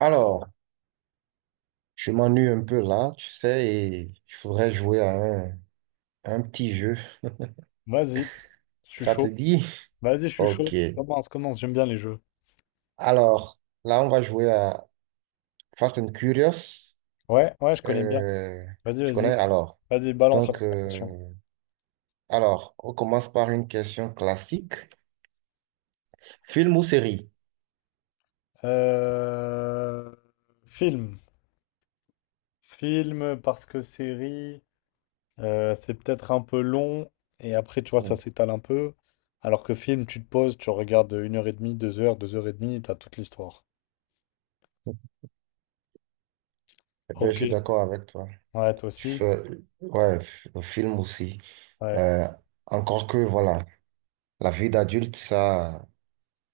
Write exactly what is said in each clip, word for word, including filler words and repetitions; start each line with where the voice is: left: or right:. right: Alors, je m'ennuie un peu là, tu sais, et je voudrais jouer à un, un petit jeu.
left: Vas-y, je suis
right: Ça te
left: chaud.
right: dit?
left: Vas-y, je suis chaud.
right: Ok.
left: Commence, commence, j'aime bien les jeux.
right: Alors, là, on va jouer à Fast and Curious.
left: Ouais, ouais, je connais bien.
right: Euh,
left: Vas-y,
right: tu connais?
left: vas-y.
right: Alors,
left: Vas-y, balance la
right: donc,
left: première question.
right: euh, alors, on commence par une question classique. Film ou série?
left: Euh, Film. Film, parce que série, euh, c'est peut-être un peu long, et après, tu vois, ça
right: Hmm.
left: s'étale un peu. Alors que film, tu te poses, tu regardes une heure et demie, deux heures, deux heures et demie, t'as toute l'histoire.
right: Eh ben, je
left: Ok.
right: suis d'accord avec toi.
left: Ouais, toi aussi.
right: F- Ouais, f- un film aussi.
left: Ouais.
right: Euh, encore que, voilà, la vie d'adulte, ça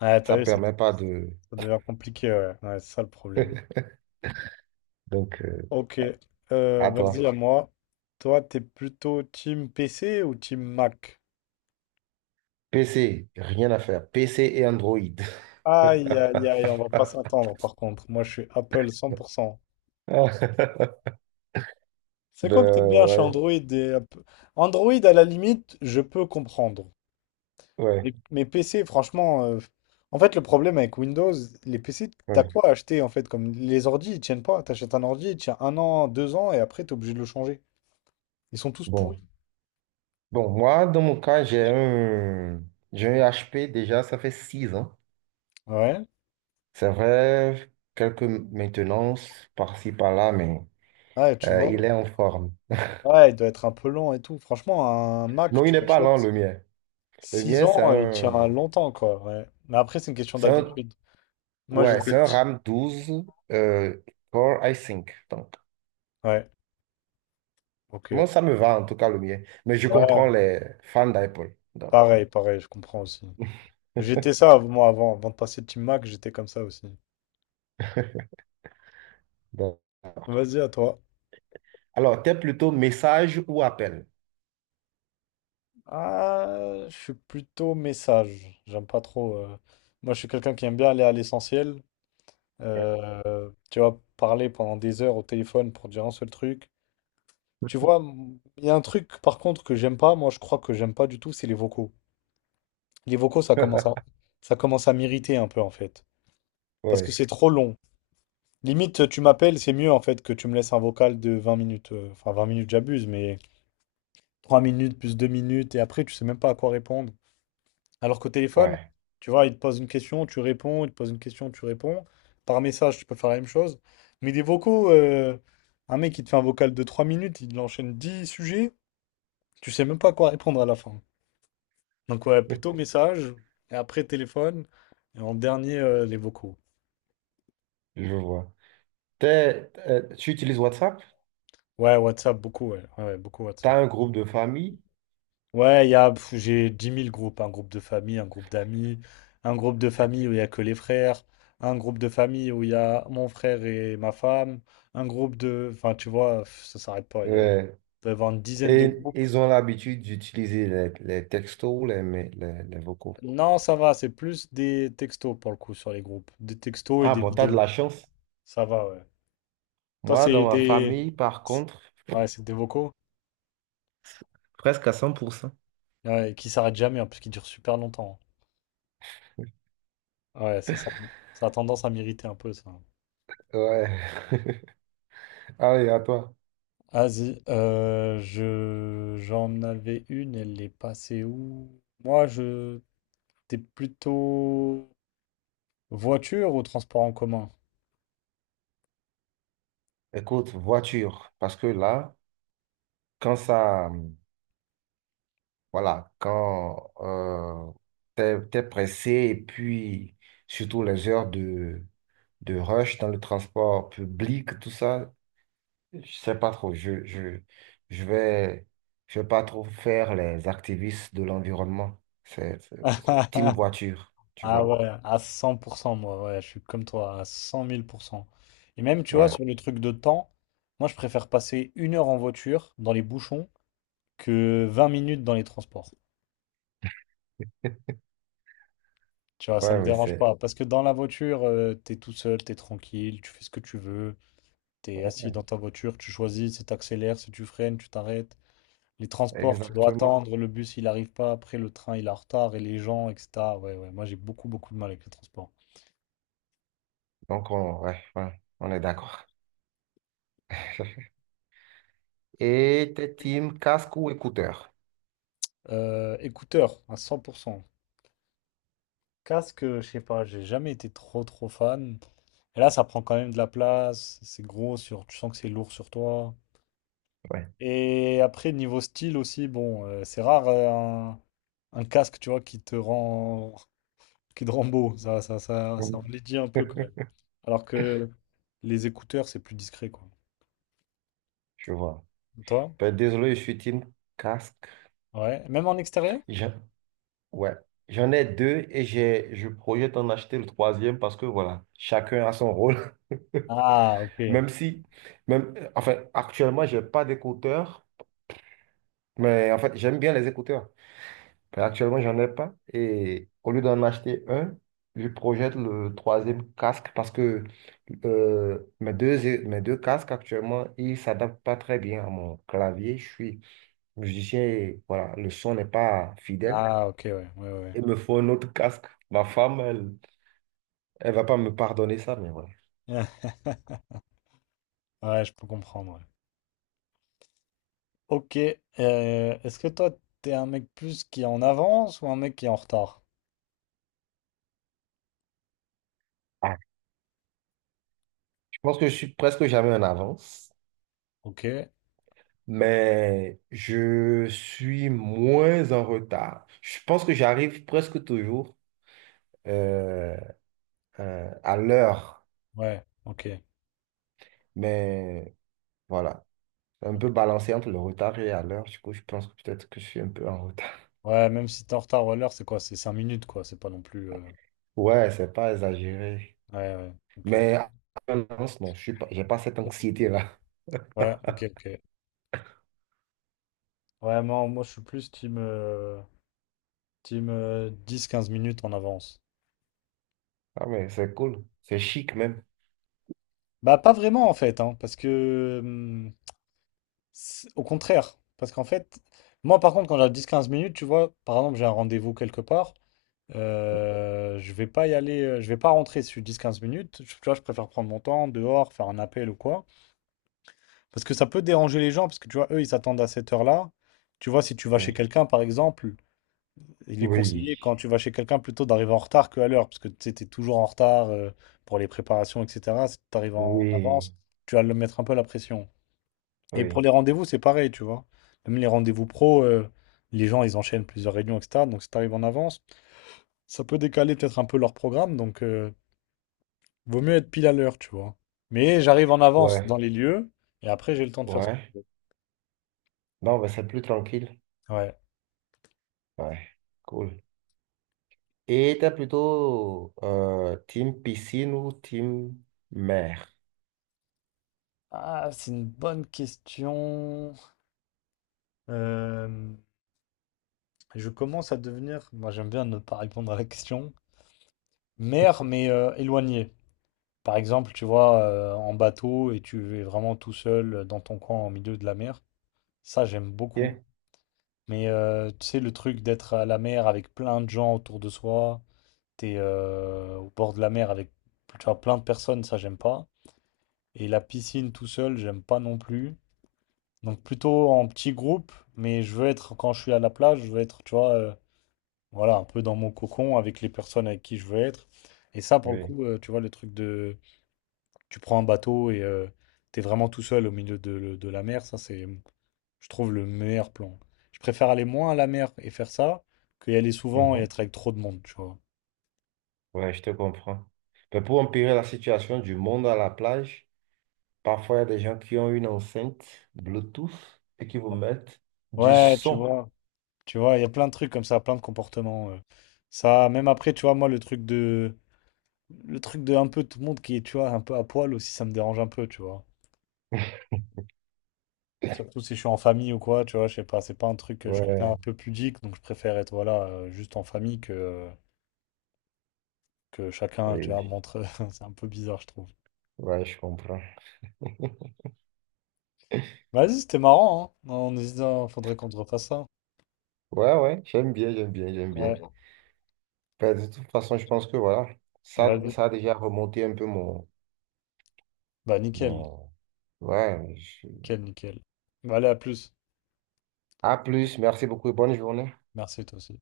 left: Ouais, t'as
right: ça
left: vu, ça
right: permet pas de...
left: ça devient compliqué, ouais. Ouais, c'est ça le problème.
right: Donc, euh,
left: Ok, euh,
right: à toi.
left: vas-y à moi. Toi, t'es plutôt team P C ou team Mac?
right: P C, rien à faire. P C et Android.
left: Aïe, aïe, aïe, on va pas s'attendre par contre. Moi, je suis Apple cent pour cent. C'est quoi que t'aimes
right: Ben,
left: bien chez
right: ouais,
left: Android et App- Android, à la limite, je peux comprendre.
right: ouais,
left: Mais, mais P C, franchement, euh, en fait, le problème avec Windows, les P C, t'as
right: ouais.
left: quoi à acheter en fait? Comme les ordi, ils tiennent pas. T'achètes un ordi, il tient un an, deux ans, et après, t'es obligé de le changer. Ils sont tous
right: Bon.
left: pourris.
right: Bon, moi, dans mon cas, j'ai un... J'ai un H P déjà, ça fait six ans.
left: Ouais,
right: C'est vrai, quelques maintenances par-ci, par-là, mais
left: ouais, tu
right: euh,
left: vois.
right: il est en forme.
left: Ouais, il doit être un peu long et tout. Franchement, un Mac,
right: Non, il
left: tu
right: n'est pas lent,
left: l'achètes
right: le mien. Le
left: six
right: mien, c'est
left: ans, il tient
right: un,
left: longtemps, quoi. Ouais. Mais après, c'est une question
right: c'est un,
left: d'habitude. Moi,
right: ouais,
left: j'étais.
right: c'est
left: Ouais.
right: un RAM douze euh, Core i cinq. Donc,
left: Ouais, ok.
right: moi, ça me va, en tout cas, le mien. Mais je
left: Ouais,
right: comprends les fans d'Apple. Donc,
left: pareil,
right: donc,
left: pareil, je comprends aussi. J'étais ça, moi, avant, avant de passer Team Mac, j'étais comme ça aussi.
right: donc.
left: Vas-y, à toi.
right: Alors, t'es plutôt message ou appel?
left: Ah, je suis plutôt message. J'aime pas trop. euh, Moi, je suis quelqu'un qui aime bien aller à l'essentiel. Euh, tu vois, parler pendant des heures au téléphone pour dire un seul truc. Tu vois, m- il y a un truc par contre que j'aime pas, moi je crois que j'aime pas du tout, c'est les vocaux. Les vocaux, ça commence à, ça commence à m'irriter un peu en fait. Parce que
right: Oui,
left: c'est trop long. Limite, tu m'appelles, c'est mieux en fait que tu me laisses un vocal de vingt minutes. euh, Enfin, vingt minutes, j'abuse, mais trois minutes plus deux minutes, et après, tu sais même pas à quoi répondre. Alors qu'au téléphone,
right: ouais,
left: tu vois, il te pose une question, tu réponds, il te pose une question, tu réponds. Par message, tu peux faire la même chose. Mais des vocaux, euh, un mec qui te fait un vocal de trois minutes, il enchaîne dix sujets, tu sais même pas à quoi répondre à la fin. Donc ouais, plutôt message, et après téléphone, et en dernier, euh, les vocaux.
right: je vois. T'es- euh, tu utilises WhatsApp?
left: Ouais, WhatsApp, beaucoup, ouais. Ouais, ouais, beaucoup
right: T'as
left: WhatsApp.
right: un groupe de famille?
left: Ouais, il y a, pff, j'ai dix mille groupes, un groupe de famille, un groupe d'amis, un groupe de famille où il y a que les frères, un groupe de famille où il y a mon frère et ma femme, un groupe de... Enfin, tu vois, pff, ça s'arrête pas, il y a- il
right: Ouais.
left: doit y avoir une dizaine de
right: Et
left: groupes.
right: ils ont l'habitude d'utiliser les, les textos, les, les, les vocaux.
left: Non, ça va, c'est plus des textos pour le coup sur les groupes, des textos et
right: Ah
left: des
right: bon, t'as de
left: vidéos.
right: la chance.
left: Ça va, ouais. Toi,
right: Moi,
left: c'est
right: dans ma
left: des...
right: famille, par contre,
left: Ouais, c'est des vocaux?
right: presque à cent pour cent.
left: Ouais, et qui s'arrête jamais, hein, parce qu'il dure super longtemps. Hein. Ouais, ça, ça, ça a tendance à m'irriter un peu, ça.
right: Ouais. Allez, à toi.
left: Vas-y, euh, je, j'en avais une, elle est passée où? Moi, je, t'es plutôt voiture ou transport en commun?
right: Écoute, voiture, parce que là, quand ça, hum, voilà, quand euh, t'es, t'es pressé et puis surtout les heures de, de rush dans le transport public, tout ça, je sais pas trop. Je, je, je vais, je vais pas trop faire les activistes de l'environnement. C'est c'est- c'est team voiture, tu
left: Ah
right: vois.
left: ouais, à cent pour cent, moi, ouais, je suis comme toi, à cent mille pour cent. Et même, tu vois,
right: Ouais,
left: sur le truc de temps, moi, je préfère passer une heure en voiture, dans les bouchons, que vingt minutes dans les transports. Tu vois, ça me
right: ouais, mais
left: dérange
right: c'est
left: pas. Parce que dans la voiture, euh, t'es tout seul, t'es tranquille, tu fais ce que tu veux. T'es assis
right: ouais,
left: dans ta voiture, tu choisis si t'accélères, si tu freines, tu t'arrêtes. Les transports, tu dois
right: exactement.
left: attendre. Le bus, il arrive pas. Après, le train, il est en retard. Et les gens, et cetera. Ouais, ouais. Moi, j'ai beaucoup, beaucoup de mal avec les transports.
right: Donc, on, ouais, ouais, on est d'accord. Et t'es team casque ou écouteur?
left: Euh, écouteurs, à cent pour cent. Casque, euh, je sais pas, j'ai jamais été trop, trop fan. Et là, ça prend quand même de la place. C'est gros sur... Tu sens que c'est lourd sur toi.
right: Ouais.
left: Et après, niveau style aussi, bon, euh, c'est rare euh, un, un casque, tu vois, qui te rend, qui te rend beau. Ça, ça, ça, ça enlaidit un peu quand même. Alors que les écouteurs, c'est plus discret, quoi.
right: Je vois.
left: Et toi?
right: Ben, désolé, je suis team casque.
left: Ouais. Même en extérieur?
right: J'en- ouais. J'en ai deux et j'ai, je projette en acheter le troisième parce que voilà, chacun a son rôle.
left: Ah, ok.
right: Même si, même, enfin, actuellement, j'ai pas d'écouteurs, mais en fait, j'aime bien les écouteurs. Actuellement, j'en ai pas. Et au lieu d'en acheter un, je projette le troisième casque parce que euh, mes deux, é- mes deux casques actuellement, ils ne s'adaptent pas très bien à mon clavier. Je suis musicien et voilà, le son n'est pas fidèle.
left: Ah, ok, ouais, ouais, ouais.
right: Il me faut un autre casque. Ma femme, elle, elle va pas me pardonner ça, mais voilà.
left: Ouais, Ouais, je peux comprendre. Ouais. Ok. Euh, est-ce que toi, t'es un mec plus qui est en avance ou un mec qui est en retard?
right: Ah, je pense que je suis presque jamais en avance.
left: Ok.
right: Mais je suis moins en retard. Je pense que j'arrive presque toujours euh, euh, à l'heure,
left: Ouais, ok.
right: mais voilà, un peu
left: Ok.
right: balancé entre le retard et à l'heure. Du coup, je pense que peut-être que je suis un peu en retard.
left: Ouais, même si t'es en retard ou à l'heure, c'est quoi? C'est cinq minutes, quoi. C'est pas non plus. euh,
right: Ouais, c'est pas exagéré,
left: Ouais, ouais, ok.
right: mais à avance, non, je suis pas, j'ai pas cette anxiété-là.
left: Ouais, ok, ok. Ouais, moi, moi je suis plus team, euh, team euh, dix quinze minutes en avance.
right: Ah, mais c'est cool, c'est chic même.
left: Bah, pas vraiment en fait, hein, parce que. hum, c'est- au contraire. Parce qu'en fait, moi par contre, quand j'ai dix quinze minutes, tu vois, par exemple, j'ai un rendez-vous quelque part, euh, je vais pas y aller, euh, je vais pas rentrer sur dix quinze minutes. Je- Tu vois, je préfère prendre mon temps dehors, faire un appel ou quoi. Parce que ça peut déranger les gens, parce que tu vois, eux, ils s'attendent à cette heure-là. Tu vois, si tu vas chez
right: Oui,
left: quelqu'un, par exemple. Il est
right: oui,
left: conseillé quand tu vas chez quelqu'un plutôt d'arriver en retard qu'à l'heure, parce que tu sais, t'es toujours en retard euh, pour les préparations, et cetera. Si tu arrives en
right: oui,
left: avance, tu vas le mettre un peu la pression. Et pour
right: oui,
left: les rendez-vous, c'est pareil, tu vois. Même les rendez-vous pro, euh, les gens, ils enchaînent plusieurs réunions, et cetera. Donc si tu arrives en avance, ça peut décaler peut-être un peu leur programme, donc euh, vaut mieux être pile à l'heure, tu vois. Mais j'arrive en avance dans
right: ouais,
left: les lieux, et après j'ai le temps de faire ce...
right: ouais. Non, mais c'est plus tranquille.
left: que... Ouais.
right: Ouais, cool. Et était plutôt euh, team piscine ou team mer?
left: Ah, c'est une bonne question. Euh, Je commence à devenir, moi j'aime bien ne pas répondre à la question, mer mais euh, éloigné. Par exemple, tu vois, euh, en bateau et tu es vraiment tout seul euh, dans ton coin au milieu de la mer. Ça, j'aime beaucoup.
right: Yeah.
left: Mais euh, tu sais, le truc d'être à la mer avec plein de gens autour de soi, t'es euh, au bord de la mer avec tu vois, plein de personnes, ça, j'aime pas. Et la piscine tout seul, j'aime pas non plus. Donc plutôt en petit groupe, mais je veux être, quand je suis à la plage, je veux être, tu vois, euh, voilà, un peu dans mon cocon avec les personnes avec qui je veux être. Et ça, pour le
right: Oui.
left: coup, euh, tu vois, le truc de... Tu prends un bateau et euh, t'es vraiment tout seul au milieu de, de la mer, ça, c'est, je trouve, le meilleur plan. Je préfère aller moins à la mer et faire ça que y aller souvent et
right: Mhm.
left: être avec trop de monde, tu vois.
right: Ouais, je te comprends. Mais pour empirer la situation du monde à la plage, parfois il y a des gens qui ont une enceinte Bluetooth et qui vous mettent du
left: Ouais, tu
right: son.
left: vois, tu vois, il y a plein de trucs comme ça, plein de comportements. euh. Ça, même après, tu vois, moi, le truc de... Le truc de un peu tout le monde qui est, tu vois, un peu à poil aussi, ça me dérange un peu, tu vois. Surtout si je suis en famille ou quoi, tu vois, je sais pas, c'est pas un truc que je suis un
right: Ouais,
left: peu pudique, donc je préfère être voilà, euh, juste en famille que, euh, que chacun, tu
right: oui.
left: vois, montre. C'est un peu bizarre, je trouve.
right: Ouais, je comprends.
left: Vas-y, c'était marrant, hein. On hésite, hein, faudrait qu'on te refasse ça.
right: Ouais, ouais, j'aime bien, j'aime bien, j'aime
left: Ouais,
right: bien. Ben, de toute façon, je pense que voilà, ça,
left: vas-y.
right: ça a déjà remonté un peu mon,
left: Bah nickel,
right: mon... Ouais, je-
left: nickel, nickel. Bah allez, à plus.
right: à plus, merci beaucoup et bonne journée.
left: Merci toi aussi.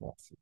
right: Merci.